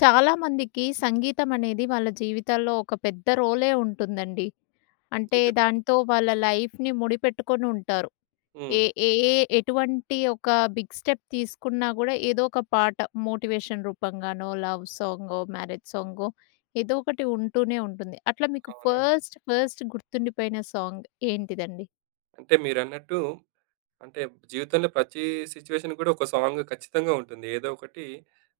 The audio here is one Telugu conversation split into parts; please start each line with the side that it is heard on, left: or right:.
left: చాలా మందికి సంగీతమనేది వాళ్ళ జీవితాల్లో, ఒక పెద్ద రోలే ఉంటుందండి. అంటే,
right: నిజమే.
left: దాంతో వాళ్ళ లైఫ్‌ని ముడిపెట్టుకొనుంటారు.
right: హ్మ్.
left: ఏ ఏ ఎటువంటి ఒక బిగ్ స్టెప్ తీసుకున్నా కూడా, ఏదో ఒక పాట మోటివేషన్ రూపం గానో, లవ్ సాంగో, మ్యారేజ్ సాంగో ఏదో ఒకటి ఉంటూనే ఉంటుంది. అట్లా మీకు
right: అవునా!
left: ఫస్ట్, ఫస్ట్ గుర్తుండిపోయిన సాంగ్ ఏంటిదండి?
right: అంటే, మీరన్నట్టు, అంటే, జీవితంలో ప్రతి సిట్యుయేషన్ కూడా, ఒక సాంగు ఖచ్చితంగా ఉంటుంది. ఏదో ఒకటి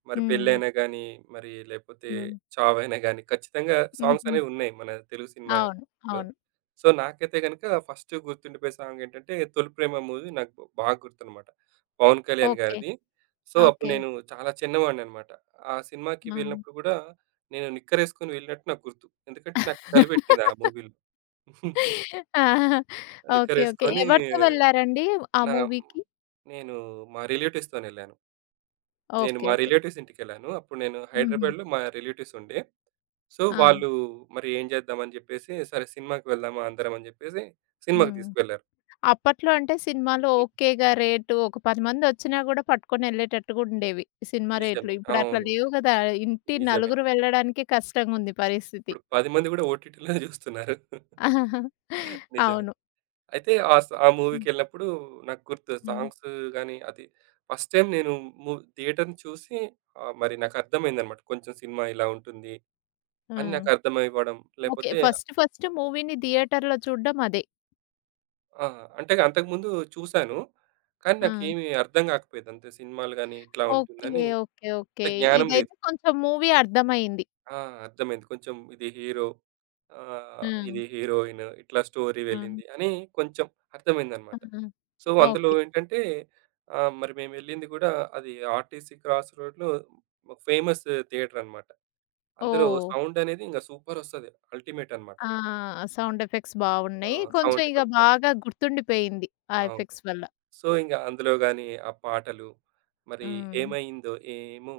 right: మరి
left: హ్మ్.
right: పెళ్ళైనా గానీ, మరి లేకపోతే
left: హ్మ్.
right: చావైనా గాని ఖచ్చితంగా
left: హుహు.
right: సాంగ్సనేవున్నాయి మన తెలుగు
left: అవును.
right: సినిమల్లో.
left: అవును.
right: సో, నాకైతే గనుక ఫస్టు గుర్తుండిపోయే సాంగేంటంటే, 'తొలి ప్రేమా' మూవీ నాకు బాగా గుర్తనమాట. పవన్ కళ్యాణ్
left: ఓకే.
right: గారిది. సో, అప్పుడు
left: ఓకే.
right: నేను చాలా చిన్నవాడిననమాట. ఆ సినిమాకి
left: ఆ!
right: వెళ్ళినప్పుడు కూడా, నేను నిక్కరేసుకొని వెళ్ళినట్టు నాకు గుర్తు. ఎందుకంటే నాకు చలిపెట్టింది ఆ మూవీలో.
left: ఆ! ఆ! ఓకే. ఓకే.
right: నిక్కరేసుకొని
left: ఎవరితో వెళ్లారండి, ఆ
right: నా
left: మూవీకి?
right: నేను మా రిలేటివ్స్‌తోనెళ్ళాను. నేను
left: ఓకే.
right: మా
left: ఓకే.
right: రిలేటివ్స్ ఇంటికెళ్ళాను. అప్పుడు నేను
left: హుహు.
right: హైదరాబాద్లో మా రిలేటివ్స్ ఉండే. సో,
left: ఆ!
right: వాళ్ళు మరి ఏం చేద్దామని చెప్పేసి సరే, సినిమాకి వెళ్దామా అందరం అని చెప్పేసి, సినిమాకి
left: హ్మ్.
right: తీసుకెళ్లారు.
left: అప్పట్లో అంటే, సినిమాలో
right: హ్మ్.
left: ఓకేగా రేటు ఒక 10 మందొచ్చినా కూడా, పట్టుకొని వెళ్ళేటట్టుగా ఉండేవి. సినిమా రేట్లు.
right: నిజమే.
left: ఇప్పుడట్లా
right: అవును.
left: లేవు కదా! ఇంటి
right: నిజమే.
left: నలుగురు వెళ్ళడానికే కష్టంగుంది పరిస్థితి.
right: ఇప్పుడు 10 మంది కూడా ఓటీటీలోనే చూస్తున్నారు. నిజమే.
left: అవును.
right: అయితే ఆ స ఆ
left: హ్మ్.
right: మూవీకెళ్ళినప్పుడు నాకు గుర్తు,
left: హ్మ్.
right: సాంగ్స్ గాని, అది ఫస్ట్ టైమ్ నేను మూ థియేటర్ని చూసి ఆహ్, మరి నాకు అర్థమైందనమాట. కొంచెం సినిమా ఇలా ఉంటుంది. అనీ
left: హ్మ్.
right: నాకు అర్థమైవడం
left: ఓకే.
right: లేకపోతే
left: ఫస్ట్, ఫస్ట్, మూవీని థియేటర్లో చూడడం అదే.
right: ఆ! అంటే, అంతకుముందు చూసాను. కానీ,
left: ఆ!
right: నాకేమి అర్థం గాకపోయేది. అంతే సినిమాలు గాని ఇట్లా
left: ఓకే.
right: ఉంటుందని.
left: ఓకే.
right: అంత
left: ఓకే.
right: జ్ఞానం లేదు.
left: ఇదైతే కొంచెం మూవీ అర్థమైంది.
right: ఆ! అర్థమైంది. కొంచెం ఇది హీరో, ఆహ్, ఇది
left: హ్మ్.
right: హీరోయిన్, ఇట్లా స్టోరీ
left: హ్మ్.
right: వెళ్ళింది అని కొంచెం అర్థమైందనమాట.
left: హ్మ్.
right: సో, అందులో
left: ఓకే.
right: ఏంటంటే ఆహ్, మరి మేమెళ్ళింది గూడా అది ఆర్టీసీ క్రాస్ రోడ్‌లో ఒక ఫేమస్ థియేటర్ అనమాట. అందులో
left: ఓహ్!
right: సౌండ్ అనేది ఇంగా సూపర్ ఒస్తది. అల్టిమేట్ అనమాట.
left: ఆ! సౌండ్ ఎఫెక్ట్స్
right: ఆ!
left: బాగున్నాయి. కొంచెం
right: సౌండ్
left: ఇగ
right: ఎఫెక్ట్ బావుంటది.
left: బాగా గుర్తుండిపోయింది. ఆ
right: అవును.
left: ఎఫెక్ట్స్ వల్ల.
right: సో, ఇంగ అందులో గాని, ఆ పాటలు మరి
left: హ్మ్.
right: 'ఏమైందో ఏమో'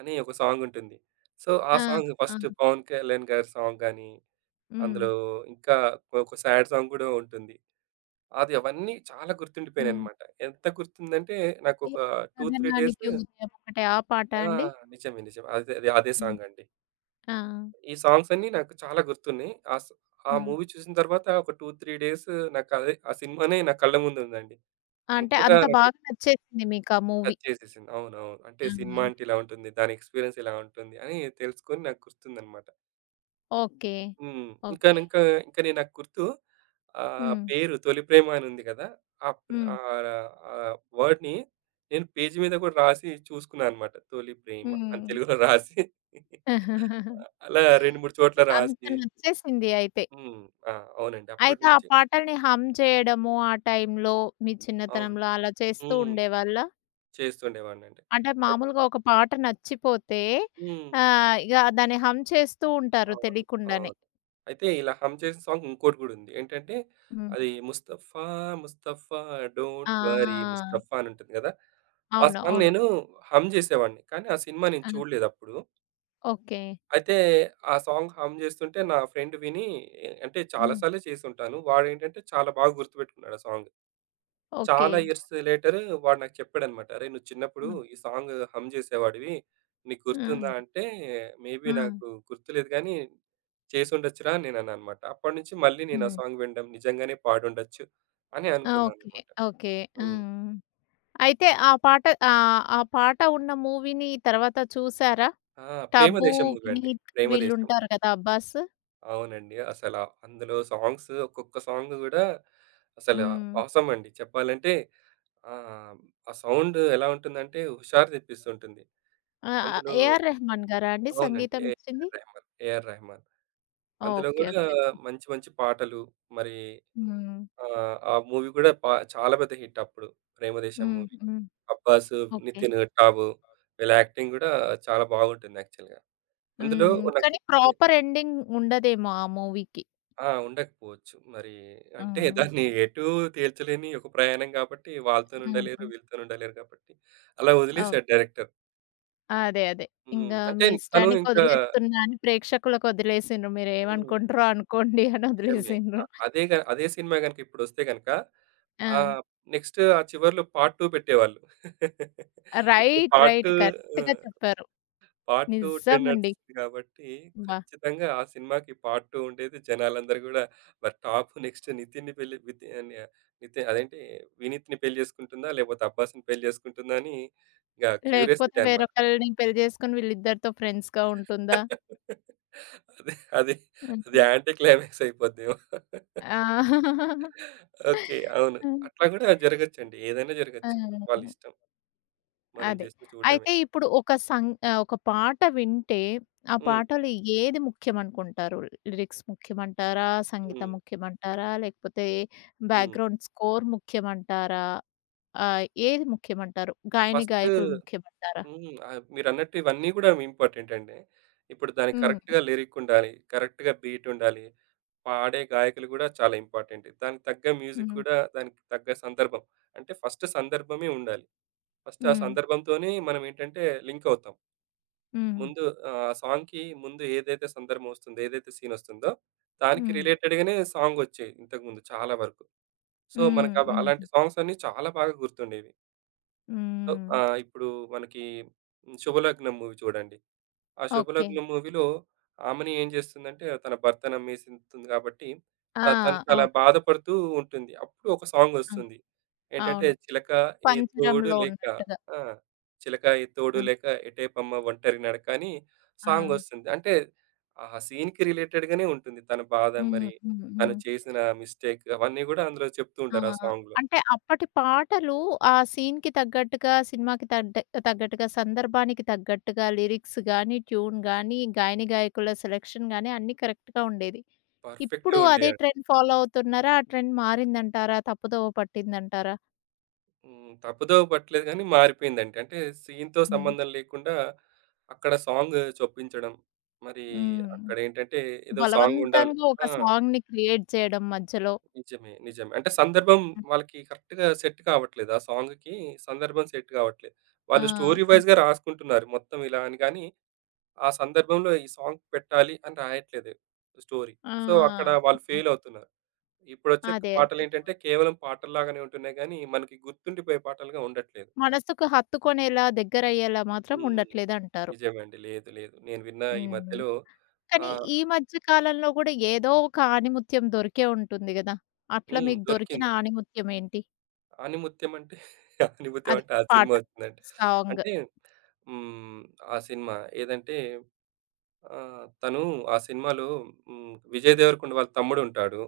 right: అని ఒక సాంగ్ ఉంటుంది. సో, ఆ
left: ఆ!
right: సాంగ్ ఫస్ట్
left: ఆ!
right: 'పవన్ కళ్యాణ్' గారి, సాంగ్‌‌గాని, అందులో
left: హ్మ్.
right: ఇంకా ఒక సాడ్ సాంగ్ కూడా ఉంటుంది. అది అవన్నీ చాలా
left: హ్మ్.
right: గుర్తుండిపోయాయినమాట. ఎంత గుర్తుందంటే నాకొక 2, 3 డేసు
left: 'కధనానికి ఉద్యమం' అంటే, ఆ పాట
right: ఆ!
left: అండి?
right: నిజమే నిజమే. అదే, అదే, అదే
left: హ్మ్.
right: సాంగ్ అండి.
left: ఆ!
right: ఈ సాంగ్స్ అన్నీ నాకు చాలా గుర్తున్నాయి. ఆ స్ ఆ
left: హ్మ్.
right: మూవీ చూసిన తర్వాత ఒక 2, 3 డేసు నాకు అదే ఆ సినిమానే నా కళ్ళ ముందు ఉందండి.
left: అంటే
right: అంత‌గా
left: అంత
right: నాకు
left: బాగా నచ్చేసింది మీకా మూవీ.
right: టచ్‌ చేసేసింది. అవునవును. అంటే, సినిమా
left: హ్మ్.
right: అంటే ఇలా ఉంటుంది. దాని ఎక్స్‌పి‌రియన్స్ ఇలా ఉంటుంది అని, తెలుసుకొని నాకు గుర్తుందనమాట.
left: ఓకే.
right: హ్మ్.
left: ఓకే.
right: ఇంకానింక, ఇంకా నే నాకు గుర్తు. ఆ
left: హ్మ్.
right: పేరు 'తొలి ప్రేమ' అనుంది కదా! ఆ ప్ర
left: హ్మ్.
right: ఆహ్, ర ఆహ్, వర్డ్‌ని నేను పేజీ మీద కూడా రాసి చూసుకున్నా అనమాట. 'తొలి ప్రేమ' అని
left: హ్మ్.
right: తెలుగు‌లో రాసి అలా 2, 3 చోట్ల
left: అంటే, అంత
right: రాసి
left: నచ్చేసింది అయితే.
right: హ్మ్. ఆ! అవునండి.
left: అయితే, ఆ
right: అప్పటినుంచి
left: పాటల్ని హమ్ చేయడము ఆ టైంలో, మీ
right: అవును.
left: చిన్నతనంలో అలా చేస్తూ
right: హ్మ్.
left: ఉండేవాళ్ళా?
right: చేస్తుండేవాడినండి.
left: అంటే,
right: అయ్
left: మామూలుగా ఒక పాట నచ్చిపోతే,
right: హ్మ్.
left: ఆహ్, ఇగ దాన్ని హమ్ చేస్తూ ఉంటారు
right: అవును. అవును.
left: తెలీకుండానే.
right: అయితే, ఇలా హమ్ చేసిన సాంగ్ ఇంకోటి కూడా ఉంది. ఏంటంటే,
left: హ్మ్.
right: అది ముస్తఫా ముస్తఫా డోంట్ వర్రీ
left: ఆ!
right: ముస్తఫా అనుంటుంది గదా! ఆ
left: అవును.
right: సాంగ్
left: అవును.
right: నేను హమ్ జేసేవాడిని. కానీ, ఆ సినిమా నేను
left: ఆ!
right: చూడలేదప్పుడు.
left: ఓకే.
right: అయితే, ఆ సాంగ్ హమ్ జేస్తుంటే, నా ఫ్రెండ్ వినీ అంటే, చాలా
left: హ్మ్.
right: సార్లే చేసుంటాను. వాడేంటంటే చాలా బాగా గుర్తుపెట్టుకున్నాడు ఆ సాంగ్. చాలా
left: ఓకే.
right: ఇయర్స్ లేటర్ వాడు నాకు చెప్పాడనమాట. "అరే! నువ్వు చిన్నప్పుడు
left: హ్మ్.
right: ఈ సాంగ్ హమ్ జేసేవాడివి. నీకు గుర్తుందా?"
left: హ్మ్.
right: అంటే మేబీ
left: హ్మ్.
right: నాకు గుర్తులేదు గానీ, చేసుండొచ్చురా అని నేనన్నా అన్నమాట. అప్పటి నుంచి మళ్ళీ నేను ఆ
left: హ్మ్.
right: సాంగ్ వినడం నిజంగానే పాడుండొచ్చు అని
left: ఆ!
right: అనుకున్నా
left: ఓకే.
right: అన్నమాట.
left: ఓకే.
right: హ్మ్.
left: హ్మ్. అయితే, ఆ పాట ఆహ్, ఆ పాట ఉన్న మూవీని తర్వాత చూసారా?
right: ఆ!
left: 'టబు',
right: 'ప్రేమదేశం' మూవీ అండి.
left: 'వినిత్'
right: 'ప్రేమదేశం.'
left: వీళ్ళుంటారు కదా! 'అబ్బాస్.'
right: అవునండి. అసల అందులో సాంగ్సు ఒక్కొక్క సాంగు కూడా అసలు
left: హ్మ్.
right: ఆసమ్ అండి చెప్పాలంటే, ఆహ్, ఆ సౌండు ఎలా ఉంటుందంటే హుషారు తెప్పిస్తుంటుంది.
left: ఆ!
right: అందులో
left: 'ఏఆర్ రెహమాన్' గారా అండి
right: అవునండి.
left: సంగీతం
right: 'ఎఆర్
left: ఇచ్చింది?
right: రెహమాన్, ఎఆర్ రెహమాన్.' అందులో
left: ఓకే
right: కూడా
left: ఓకే.
right: మంచి మంచి పాటలు మరి
left: హ్మ్.
right: ఆ! ఆ మూవీ కూడా పా చాలా పెద్ద హిట్ అప్పుడు 'ప్రేమదేశం'
left: హ్మ్.
right: మూవీ.
left: హ్మ్.
right: 'అబ్బాసు,'
left: ఓకే.
right: 'నితిను', 'టాబు.' వీళ్ళ యాక్టింగ్ కూడా చాలా బాగుంటుంది యాక్చువల్‌గా. అందులో
left: హ్మ్.
right: ఉన్న
left: కానీ
right: [unintelligible]
left: ప్రాపర్ ఎండింగ్ ఉండదేమో ఆ మూవీకి?
right: ఆ! ఉండకపోవచ్చు. మరి
left: ఆ!
right: అంటే, దాన్ని ఎటూ తేల్చలేని ఒక ప్రయాణం కాబట్టి వాళ్ళతోని ఉండలేరు,
left: హుహు.
right: వీళ్ళతోని ఉండలేరు కాబట్టి అలా
left: అవును.
right: వదిలేసారు డైరెక్టర్.
left: అదే అదే.
right: హ్మ్.
left: ఇంకా
right: అంటే,
left: మీ
right: తను ఇంకా
left: ఇష్టానికొదిలేస్తున్నా అని ప్రేక్షకులకి వదిలేసిండ్రు.
right: హ్మ్.
left: మీరేమనుకుంట్రో అనుకోండి
right: నిజమే.
left: అనొదిలేసిండ్రు.
right: ఆహ్, అదే గ అదే సినిమా గనక ఇప్పుడొస్తే గనక
left: ఆ!
right: ఆహ్, నెక్స్ట్ ఆ చివర్లో పార్ట్ 2 పెట్టేవాళ్ళు ఇప్పుడు
left: రైట్
right: పార్ట్
left: రైట్
right: 2 ఆ!
left: కరెక్ట్‌గా చెప్పారు.
right: పార్ట్ 2 ట్రెండ్
left: నిజమండి.
right: నడుస్తోంది కాబట్టి,
left: అబ్బ!
right: ఖచ్చితంగా ఆ సినిమాకి పార్ట్ 2 ఉండేది జనాలందరూ కూడా మరి టాప్ నెక్స్ట్ నితిన్ పెళ్లి వితి నితిన్ అదేంటి వినీత్‌ని పెళ్ళి చేసుకుంటుందా? లేకపోతే 'అబ్బాస్‌'ని పెళ్ళి చేసుకుంటుందా? అని ఇంకా
left: లేకపోతే
right: క్యూరియసిటీ అనమాట.
left: వేరొకల్ని పెళ్లి చేసుకొని వీళ్ళిద్దరితో ఫ్రెండ్స్‌గా ఉంటుందా?
right: అది, అది, అది
left: హుహు.
right: యాంటి క్లైమాక్స్ అయిపోద్దేమో.
left: ఆ!
right: ఓకే. అవును.
left: ఆ!
right: అట్లా కూడా జరగొచ్చండి. ఏదైనా జరగొచ్చు.
left: హుహు.
right: వాళ్ళిష్టం. మనం
left: అది.
right: జస్టు చూడడమే.
left: అయితే ఇప్పుడు ఒక సంగ ఆహ్, ఒక పాట వింటే ఆ
right: హ్మ్.
left: పాటలు ఏది ముఖ్యమనుకుంటారు లిరిక్స్ ముఖ్యమంటారా? సంగీతం
right: హ్మ్.
left: ముఖ్యమంటారా? లేకపోతే
right: హ్మ్.
left: బ్యాక్‌గ్రౌండ్ స్కోర్ ముఖ్యమంటారా? ఆ! ఏది ముఖ్యమంటారు? గాయని
right: ఫస్టు
left: గాయకులు ముఖ్యమంటారా?
right: హ్మ్. ఆహ్, మీరన్నట్టు ఇవన్నీ కూడా ఇంపార్టెంటండి. ఇప్పుడు దాన్ని
left: హ్మ్.
right: కరెక్ట్‌గా లిరిక్కుండాలి, కరెక్ట్‌గా బీట్ ఉండాలి. పాడే గాయకులు కూడా చాలా ఇంపార్టెంటు. దానికి తగ్గ మ్యూజిక్
left: హ్మ్.
right: కూడా దానికి తగ్గ సందర్భం. అంటే, ఫస్టు సందర్భమే ఉండాలి. ఫస్ట్ ఆ
left: హ్మ్.
right: సందర్భంతోనే మనమేంటంటే లింకవుతాం.
left: హ్మ్.
right: ముందు ఆహ్, సాంగ్‌కి ముందేదైతే సందర్భం వస్తుందో ఏదైతే సీనొస్తుందో దానికి
left: హ్మ్.
right: రిలేటెడ్‌గనే సాంగొచ్చాయి ఇంతకుముందు చాలా వరకు. సో,
left: హ్మ్.
right: మనకు అవ అలాంటి
left: హ్మ్.
right: సాంగ్స్ అన్నీ చాలా బాగా గుర్తుండేవి. సో,
left: హ్మ్.
right: ఆహ్, ఇప్పుడు మనకి హ్మ్, 'శుభలగ్నం' మూవీ చూడండి. ఆ
left: ఓకే.
right: 'శుభలగ్నం' మూవీలో ఆమెని ఏం చేస్తుందంటే, తన భర్తనమ్మేసకుంటుంది కాబట్టి.
left: ఆ!
right: ఆ! తను చాలా
left: అవును.
right: బాధపడుతూ ఉంటుంది. అప్పుడు ఒక
left: హ్మ్. అవును.
right: సాంగొస్తుంది. ఏంటంటే,
left: అవును.
right: 'చిలక ఏ తోడు
left: పంచరంలో
right: లేక'
left: ఉన్నట్టుగా.
right: ఆ! 'చిలకా ఏ తోడు
left: హ్మ్.
right: లేక ఎటేపమ్మ ఒంటరి నడకని.'
left: ఆ!
right: సాంగొస్తుంది. అంటే ఆహా! సీన్‌కి రిలేటెడ్‌ గానే ఉంటుంది తన బాధ
left: హుహు.
right: మరి,
left: హుహు.
right: తను
left: హ్మ్.
right: చేసిన మిస్టేక్ అవన్నీ కూడా అందులో చెప్తూ
left: ఆ!
right: ఉంటారు ఆ సాంగ్‌లో.
left: అంటే, అప్పటి పాటలు ఆ సీన్‌కి తగ్గట్టుగా, సినిమాకి తడ్డె తగ్గట్టుగా, సందర్భానికి తగ్గట్టుగా, లిరిక్స్ గాని ట్యూన్ గానీ, గాయనిగాయకుల సెలెక్షన్ గాని, అన్నీ కరెక్ట్‌గా ఉండేది.
right: పర్ఫెక్టు
left: ఇప్పుడు
right: ఉండే
left: అదే
right: యండి.
left: ట్రెండ్ ఫాలో అవుతున్నారా? ఆ ట్రెండ్ మారిందంటారా? తప్పుదోవ పట్టిందంటారా?
right: హ్మ్. తప్పదోవ పట్టలేదు గానీ, మారిపోయిందండి. అంటే, సీన్‌తో
left: హ్మ్.
right: సంబంధం లేకుండా, అక్కడ సాంగ్ చుప్పించడం. మరి
left: హ్మ్.
right: అక్కడేంటంటే, ఏదో సాంగుండాలి
left: బలవంతంగా ఒక
right: ఆ!
left: సాంగ్‌ని క్రియేట్ చేయడం మధ్యలో.
right: నిజమే. నిజమే. అంటే సందర్భం
left: హ్మ్.
right: వాళ్ళకి కరెక్ట్‌గా సెట్ కావట్లేదు. ఆ సాంగ్‌కి సందర్భం సెట్ కావట్లేదు.
left: ఆ!
right: వాళ్ళు స్టోరీ
left: ఆ!
right: వై‌జ్‌గా రాసుకుంటున్నారు. మొత్తం ఇలా అని గానీ, ఆ సందర్భంలో ఈ సాంగ్ పెట్టాలి అని రాయట్లేదు. స్టోరీ.
left: ఆ!
right: సో, అక్కడ
left: హ్మ్.
right: వాళ్ళు
left: ఆ!
right: ఫెయిలవుతున్నారు. ఇప్పుడొచ్చే
left: అదే, అదే, అదే.
right: పాటలేంటంటే, కేవలం పాటల్లాగానే ఉంటున్నాయి గానీ, మనకి గుర్తుండిపోయే పాటలుగా ఉండట్లేదు.
left: మనసుకు హత్తుకునేలా, దగ్గరయ్యేలా, మాత్రం
right: హ్మ్.
left: ఉండట్లేదు అంటారు.
right: నిజమండి. లేదు, లేదు. నేను విన్న ఈ
left: హుహు.
right: మధ్యలో
left: కానీ
right: ఆహ్
left: ఈ మధ్య కాలంలో కూడా, ఏదో ఒక ఆణిముత్యం దొరికే ఉంటుంది కదా! అట్లా
right: హ్మ్.
left: మీకు దొరికిన
right: దొరికింది.
left: ఆణిమత్యం ఏంటి?
right: ఆనిముత్యం అంటే, ఆనిముత్యం
left: అది
right: అంటే ఆ
left: పాట.
right: సినిమా ఒచ్చిందంటే,
left: సాంగ్.
right: అంటే, హ్మ్ ఆ సినిమా, ఏదంటే, ఆహ్, తను ఆ సినిమాలో హ్మ్ 'విజయ్ దేవరకుండ' వాళ్ళ తమ్ముడుంటాడు.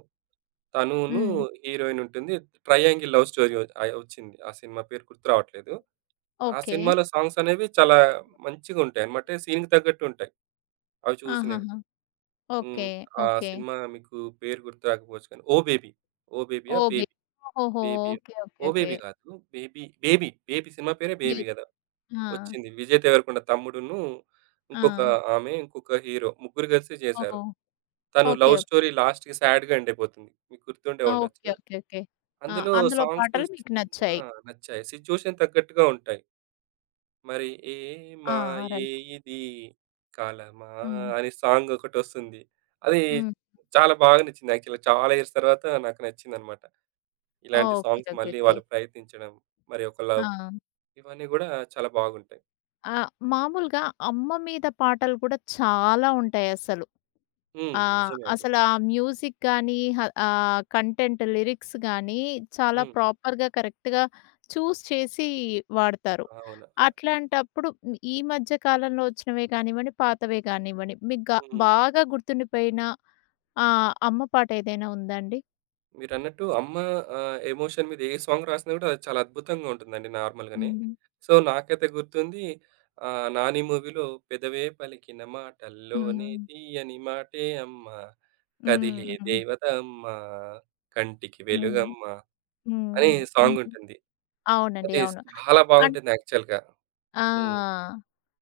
right: తను నూ
left: హ్మ్.
right: హీరోయిన్ ఉంటుంది. ట్రయాంగిల్ లవ్ స్టోరీ ఆహ్, ఒచ్చింది. ఆ సినిమా పేరు గుర్తు రావట్లేదు. ఆ
left: ఓకే.
right: సినిమాలో సాంగ్స్ అనేవి చాలా మంచిగుంటాయి. మాటె సీన్‌కి తగ్గట్టు ఉంటాయి. అవి చూసినవి.
left: ఆహాహా!
right: హ్మ్.
left: ఓకే.
right: ఆ
left: ఓకే.
right: సినిమా మీకు పేరు గుర్తు రాకపోవచ్చు. కానీ 'ఓ బేబీ'. 'ఓ బేబీ'యా?
left: ఓబే
right: 'బేబీ',
left: ఓహోహో!
right: 'బేబీ'యో,
left: okay okay.
right: 'Oh
left: okay.
right: Baby' గాదు. 'బేబీ', 'బేబీ', 'బేబీ' సినిమా పేరే
left: బి
right: 'బేబీ' గదా!
left: ఆ!
right: ఒచ్చింది. 'విజయ్ దేవరకుండ' తమ్ముడున్ను, ఇంకొక
left: ఆ!
right: ఆమె, ఇంకొక హీరో, ముగ్గురు కలిసి చేశారు.
left: ఓహొ!
right: తను
left: ఓకే.
right: లవ్ స్టోరీ లాస్ట్‌‌కి స్యాడ్‌గా ఎండైపోతుంది. మీకు గుర్తుండే
left: ఓకే.
right: ఉండొచ్చు.
left: ఓకే. ఓకే. ఆ!
right: అందులో
left: అందులో
right: సాంగ్స్
left: పాటలు మీకు
right: ఆ!
left: నచ్చాయి.
right: నచ్చాయి. సిచ్యువేషన్ తగ్గట్టుగా ఉంటాయి. మరి ఏ
left: ఆ! ఆ!
right: మాయే
left: రైట్.
right: ఇది కాలమా
left: హ్మ్.
right: అనే సాంగ్ ఒకటొస్తుంది. అది
left: హ్మ్.
right: చాలా బాగా నచ్చింది. యాక్చువల్‌గా చాలా ఇయర్స్ తర్వాత నాకు నచ్చిందనమాట. ఇలాంటి
left: ఓకే.
right: Songs
left: okay.
right: మళ్ళీ
left: ఓకే.
right: వాళ్ళు ప్రయత్నించడం. మరి ఒక లవ్
left: ఆ!
right: ఇవన్నీ కూడా చాలా బాగుంటాయి.
left: ఆ! మామూలుగా అమ్మ మీద పాటలు కూడా చాలా ఉంటాయసలు.
right: హ్మ్.
left: ఆహ్,
right: నిజమే అండి.
left: అసలు ఆ మ్యూజిక్ గానీ, హ ఆహ్, కంటెంట్ లిరిక్స్ గానీ, చాలా
right: హ్మ్.
left: ప్రాపర్‌గా, కరెక్ట్‌గా చూజ్ చేసి వాడతారు.
right: అవునా! ఆ!
left: అట్లాంటప్పుడు ఈ మధ్య కాలంలో వచ్చినవే కానివ్వండి, పాతవే కానివ్వండి మీకు గా
right: హ్మ్.
left: బాగా గుర్తుండిపోయిన ఆహ్, అమ్మ పాటేదైనా ఉందాండి?
right: మీరన్నట్టు అమ్మ ఆహ్, ఎమోషన్ మీద ఏ సాంగ్ రాసినా కూడా అది చాలా అద్భుతంగా ఉంటుందండి నార్మల్‌గానే.
left: హ్మ్.
right: సో, నాకైతే గుర్తుంది ఆహ్, నాని మూవీలో పెదవే పలికిన మాటల్లోనే
left: హ్మ్.
right: తీయని మాటే అమ్మ. కదిలే
left: హ్మ్. హ్మ్.
right: దేవతమ్మా కంటికి
left: హ్మ్.
right: వెలుగమ్మ,
left: హ్మ్.
right: అనే
left: హ్మ్. హ్మ్.
right: సాంగుంటుంది.
left: అవునండి.
right: అది
left: అవును.
right: చాలా
left: అన్
right: బాగుంటుంది యాక్చువల్‌గా.
left: ఆ!
right: హ్మ్.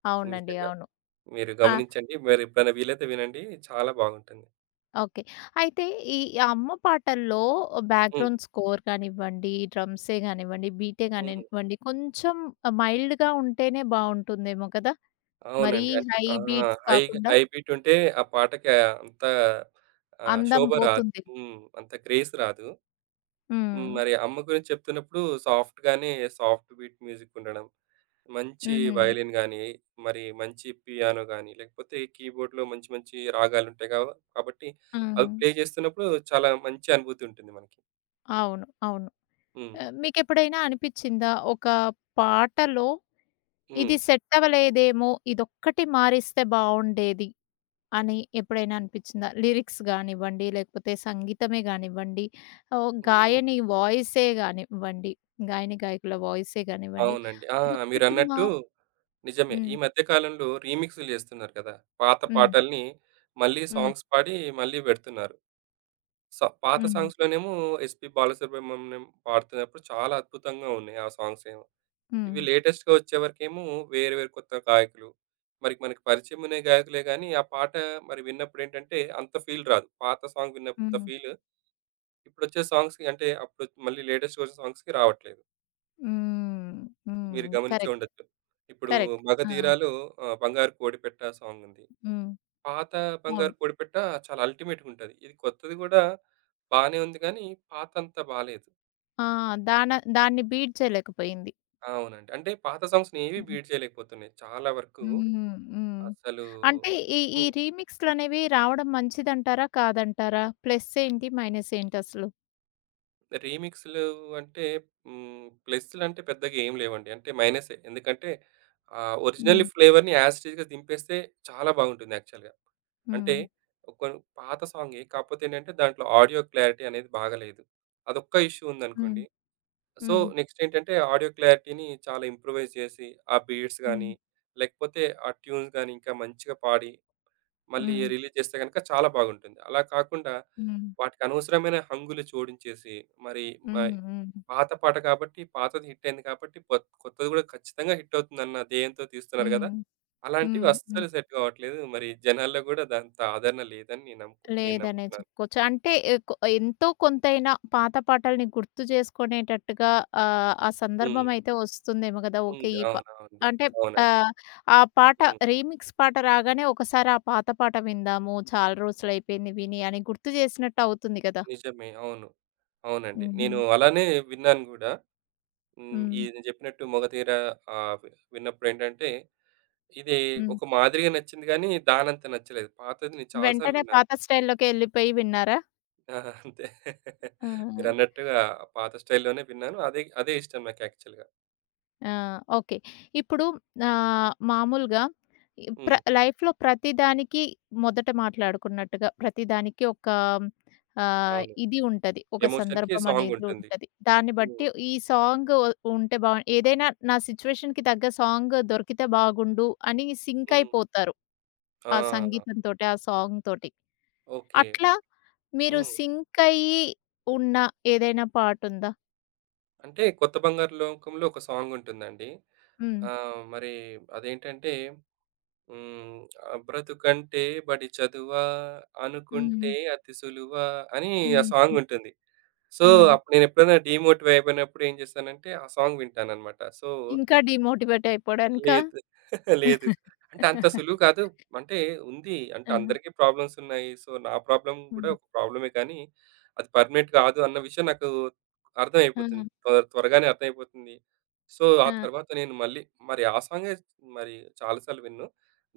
left: అవునండి.
right: నిజంగా.
left: అవును.
right: మీరు
left: ఆ!
right: గమనించండి. మీరు ఎప్పుడైనా వీలైతే వినండి చాలా బాగుంటుంది.
left: ఓకే. అయితే ఈ అమ్మ పాటల్లో,
right: హ్మ్.
left: బ్యాక్‌గ్రౌండ్ స్కోర్ కానివ్వండి, డ్రమ్సే కానివ్వండి, బీటే
right: హ్మ్.
left: గానివ్వండి, కొంచెం మైల్డ్‌గా ఉంటేనే బాగుంటుందేమో కదా! మరి
right: అవునండి. అంటే
left: హై
right: ఆ!
left: బీట్స్
right: హైగా,
left: కాకుండా.
right: హై బీటుంటే, ఆ పాటకి అంతా ఆహ్,
left: అందం
right: శోభ రాదు
left: పోతుంది.
right: హ్మ్. అంత గ్రేస్ రాదు. హ్మ్.
left: హ్మ్.
right: మరి అమ్మ గురించి చెప్తున్నప్పుడు సాఫ్ట్‌గానే సాఫ్ట్ బీట్ మ్యూజికుండడం. మంచి
left: హ్మ్.
right: వైలిన్ గానీ, మరి మంచి పియానో గాని, లేకపోతే కీబోర్డ్‌లో మంచి మంచి రాగాలు ఉంటాయిగా వ కాబట్టి, అవి
left: హ్మ్.
right: ప్లే చేస్తున్నప్పుడు చాలా మంచి అనుభూతి ఉంటుంది మనకి.
left: అవును. అవును.
right: హ్మ్.
left: ఆహ్, మీకెప్పుడైనా అనిపిచిందా? ఒక పాటలో,
right: హ్మ్.
left: ఇది సెట్ అవ్వలేదేమో ఇదొక్కటి మారిస్తే బావుండేది అని ఎప్పుడైనా అనిపిచిందా లిరిక్స్ కానివ్వండి లేకపోతే సంగీతమే కానివ్వండి. ఓ
right: హ్మ్.
left: గాయని వాయిసే కానివ్వండి, గాయని గాయకుల వాయిసే కానివ్వండి.
right: అవునండి. ఆ!
left: ఇదొక్కటి మా
right: మీరన్నట్టు నిజమే.
left: హ్మ్.
right: ఈ మధ్య కాలంలో రీమిక్స్‌లు చేస్తున్నారు కదా! పాత
left: హ్మ్.
right: పాటల్ని మళ్ళీ
left: హ్మ్.
right: సాంగ్స్ పాడి మళ్ళీ పెడుతున్నారు. సో, పాత
left: హ్మ్.
right: సాంగ్స్‌లో నేమో ఎస్‌పీ బాలసుబ్రహ్మణ్యం పాడుతున్నప్పుడు చాలా అద్భుతంగా ఉన్నాయి ఆ సాంగ్సేమో. ఇవి
left: హ్మ్.
right: లేటెస్ట్‌గా వచ్చేవరకేమో వేరు వేరు కొత్త గాయకులు. మరి మనకి పరిచయం అనే గాయకులే కానీ ఆ పాట మరి విన్నప్పుడు ఏంటంటే అంత ఫీల్ రాదు. పాత సాంగ్ విన్నప్పుడు అంత
left: హ్మ్.
right: ఫీల్, ఇప్పుడు వచ్చే సాంగ్స్‌కి అంటే అప్పుడు మళ్ళీ లేటెస్ట్ వచ్చిన సాంగ్స్‌కి రావట్లేదు.
left: హ్మ్. హ్మ్.
right: మీరు గమనించె
left: కరెక్ట్.
right: ఉండొచ్చు. ఇప్పుడు
left: కరెక్ట్. ఆ!
right: మగధీరాలో ఆహ్, బంగారు కోడిపెట్ట సాంగ్ ఉంది.
left: హ్మ్.
right: పాత బంగారు
left: అవును.
right: పొడిపెట్ట చాలా అల్టిమేట్‌గా ఉంటది. ఇది కొత్తది కూడా. బానే ఉంది. కానీ పాతంతా బాలేదు.
left: ఆ! దాన దాన్ని బీట్ చేయలేకపోయింది.
right: అవునండి. అంటే, పాత సాంగ్స్‌నేవి
left: హ్మ్.
right: బీట్ చేయలేకపోతున్నాయి. చాలా వరకు
left: హ్మ్. హ్మ్.
right: అసలూ
left: అంటే, ఈ ఈ
right: హ్మ్.
left: రీమిక్స్‌లనేవి రావడం మంచిదంటారా? కాదంటారా? ప్లస్సేంటి? మైనసేంటి అసలు?
right: రీమిక్సులు అంటే హ్మ్, ప్లస్సులంటే పెద్దగేం లేవండి. అంటే మైనసే. ఎందుకంటే, ఆహ్,
left: హ్మ్.
right: ఒరిజినల్‌ని ఫ్లేవర్‌ని యాస్ ఇటీజ్ దింపేస్తే చాలా బాగుంటుంది యాక్చువల్‌గా. అంటే,
left: హ్మ్.
right: ఒకొన్ పాత సాంగే కాపోతే ఏంటంటే, దాంట్లో ఆడియో క్లారిటీ అనేది బాగాలేదు. అదొక్క ఇష్యూ
left: హ్మ్.
right: ఉందనుకోండి. సో,
left: హ్మ్.
right: నెక్స్ట్ ఏంటంటే ఆడియో క్లారిటీని చాలా ఇంప్రొవైజ్ చేసి, ఆ బీడ్స్ గాని,
left: హ్మ్.
right: లేకపోతే ఆ ట్యూన్స్ గాని ఇంకా మంచిగా పాడి, మళ్ళీ
left: హ్మ్.
right: రిలీజ్ చేస్తే గనక చాలా బాగుంటుంది. అలా కాకుండా,
left: హ్మ్.
right: వాటికనవసరమైన హంగులు చోడించేసి మరి మ
left: హ్మ్. హ్మ్.
right: పాత పాట కాబట్టి పాతది హిట్టయింది కాబట్టి కొత్ కొత్తది కూడా ఖచ్చితంగా హిట్టవుతుందన్న దేయంతో తీస్తున్నారు గదా!
left: హ్మ్.
right: అలాంటివి
left: హ్మ్. హ్మ్.
right: అస్సలు సెట్ కావట్లేదు. మరి జనాల్లో కూడా అదంత ఆదరణ లేదని నేను నమ్ముకు నేను
left: లేదనే
right: నమ్ముతున్నాను.
left: చెప్పుకోవచ్చు. అంటే, ఎకొ ఎంతో కొంతైన పాత పాటల్ని గుర్తు చేసుకునేటట్టుగా ఆహ్, ఆ
right: హ్మ్.
left: సందర్భమైతే వస్తుందేమో గదా! ఓకె
right: ఉంది.
left: ఈప
right: అవునవుండి,
left: అంటే
right: అవునండి.
left: ఆహ్, ఆ పాట
right: హ్మ్.
left: రీమిక్స్ పాట రాగానే ఒకసారి ఆ పాత పాట విందాము, చాలా రోజులయిపోయింది విని అని గుర్తు చేసినట్టవుతుంది కదా!
right: నిజమే, అవును. అవునండి. నేను
left: హుహు.
right: అలానే విన్నాను గూడా. హ్మ్.
left: హ్మ్.
right: ఇది చెప్పినట్టు మొగదీర ఆహ్, వి విన్నప్పుడు ఏంటంటే, ఇది
left: హ్మ్.
right: ఒక మాదిరిగా నచ్చింది గానీ, దానంత నచ్చలేదు. పాతది నేను చాలా సార్లు
left: వెంటనే
right: విన్నాను.
left: పాత స్టైల్‌లోకే ఎళ్ళిపోయి విన్నారా?
right: ఆ! అంతే.
left: ఆ!
right: మీరన్నట్టుగా పాత స్టైల్‌లోనే విన్నాను. అదే అదే ఇష్టం నాకు యాక్చువల్‌గా.
left: ఆ! ఓకే. ఇప్పుడు ఆహ్, మామూలుగా ఇ ప్ర
right: హ్మ్.
left: లైఫ్‌లో ప్రతి దానికి మొదట మాట్లాడుకున్నట్టుగా ప్రతిదానికి ఒక ఆహ్,
right: అవును.
left: ఇది ఉంటది. ఒక
right: ఎమోషన్‌కి
left: సందర్భం
right: సాంగ్
left: అనేది
right: ఉంటుంది.
left: ఉంటది. దాన్ని
right: హ్మ్.
left: బట్టి ఈ సాంగు ఉంటే బాగు ఏదైనా నా సిట్యుయేషన్‌కి తగ్గ సాంగ్ దొరికితే బాగుండు అని సింక్
right: హ్మ్.
left: అయిపోతారు. ఆ
right: ఆ!
left: సంగీతంతోటి, ఆ సాంగ్ తోటి.
right: ఓకే.
left: అట్లా మీరు
right: హ్మ్.
left: సింక్ అయి ఉన్న ఏదైనా పాటుందా?
right: అంటే కొత్త బంగారు లోకంలో ఒక సాంగ్ ఉంటుందండి.
left: హ్మ్.
right: ఆహ్, మరి అదేంటంటే హ్మ్. బ్రతుకంటే బడి చదువా, అనుకుంటే
left: హ్మ్.
right: అతిసులువా అని ఆ
left: హ్మ్.
right: సాంగ్
left: హ్మ్.
right: ఉంటుంది. సో,
left: హ్మ్.
right: అప్పుడు నేను ఎప్పుడైనా డీమోటివ్ అయిపోయినప్పుడు ఏం చేశానంటే ఆ సాంగ్ వింటాననమాట. సో
left: ఇంకా డీమోటివేట్ అయిపోవడానికా.
right: లేదు. లేదు. అంటే అంత సులువు కాదు అంటే ఉంది అంటే
left: ఆ!
right: అందరికీ ప్రాబ్లమ్స్ ఉన్నాయి. సో, నా ప్రాబ్లమ్ కూడా
left: హ్మ్.
right: ఒక ప్రాబ్లమే కానీ, అది పర్మినెంట్ కాదు అన్న విషయం నాకు
left: ఆ!
right: అర్థమైపోతుంది. త్వర త్వరగానే అర్థమైపోతుంది. సో, ఆ
left: ఆ!
right: తర్వాత నేను మళ్ళీ మరి ఆ సాంగే మరి చాలా సార్లు వినను.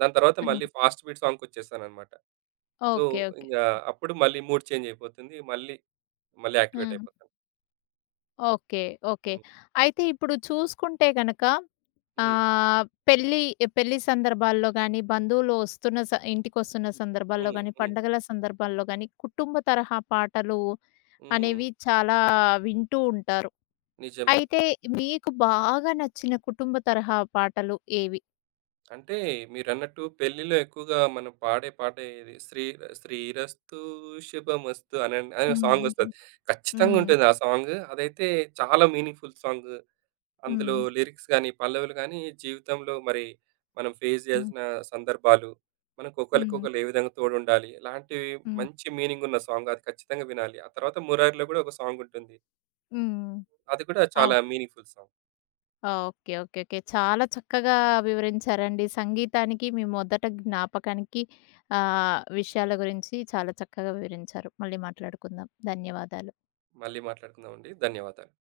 right: దాని తర్వాత మళ్ళీ
left: హ్మ్.
right: ఫాస్ట్ బీట్ సాంగ్ వచ్చేశాననమాట.
left: ఓకే.
right: So,
left: okay. ఓకె.
right: ఇంకా అప్పుడు మళ్ళీ మూడ్ చేంజ్ అయిపోతుంది. మళ్ళీ, మళ్ళీ యాక్టివేట్
left: హ్మ్.
right: అయిపోతా.
left: ఓకే. ఓకే.
right: హ్మ్.
left: అయితే ఇప్పుడు చూసుకుంటే గనక
right: హ్మ్.
left: ఆహ్, పెళ్లి పెళ్లి సందర్భాల్లో గాని, బంధువులు వస్తున్న స ఇంటిికొస్తున్న సందర్భాల్లో
right: హ్మ్.
left: గాని,
right: హ్మ్.
left: పండగల సందర్భాల్లో గాని కుటుంబ తరహా పాటలు
right: హ్మ్.
left: అనేవి చాలా వింటూ ఉంటారు.
right: నిజమే.
left: అయితే మీకు బాగా నచ్చిన కుటుంబ తరహా పాటలు ఏవి?
right: అంటే మీరన్నట్టు పెళ్ళిలో ఎక్కువగా మనం పాడే పాట ఏది శ్రీర శ్రీరస్తు శభమస్తు అనండి అని ఒక
left: హ్మ్.
right: సాంగొస్తది.
left: హ్మ్.
right: ఖచ్చితంగా
left: హ్మ్.
right: ఉంటుంది ఆ సాంగ్ అదైతే చాలా మీనింగ్‌ఫుల్ సాంగ్ అందులో
left: హ్మ్.
right: లిరిక్స్ గాని పల్లవులు గానీ జీవితంలో మరి మనం ఫేస్
left: హ్మ్.
right: చేయలసిన సందర్భాలు, మనకు
left: హ్మ్.
right: ఒకళ్ళకొకళ్ళు ఏ విధంగా తోడుండాలి ఇలాంటివి
left: హ్మ్.
right: మంచి మీనింగున్న సాంగ్ అది ఖచ్చితంగా వినాలి. ఆ తర్వాత 'మురారిలో' కూడా ఒక సాంగుంటుంది.
left: హ్మ్.
right: అది కూడా
left: అవును.
right: చాలా meaningful song.
left: Okay. Okay. Okay. చాలా చక్కగా వివరించారండి. సంగీతానికి మీ మొదట జ్ఞాపకానికి ఆహ్, విషయాల గురించి చాలా చక్కగా వివరించారు. మళ్ళీ మాట్లాడుకుందాం. ధన్యవాదాలు.
right: మళ్ళీ మాట్లాడుకుందామండి. ధన్యవాదాలు.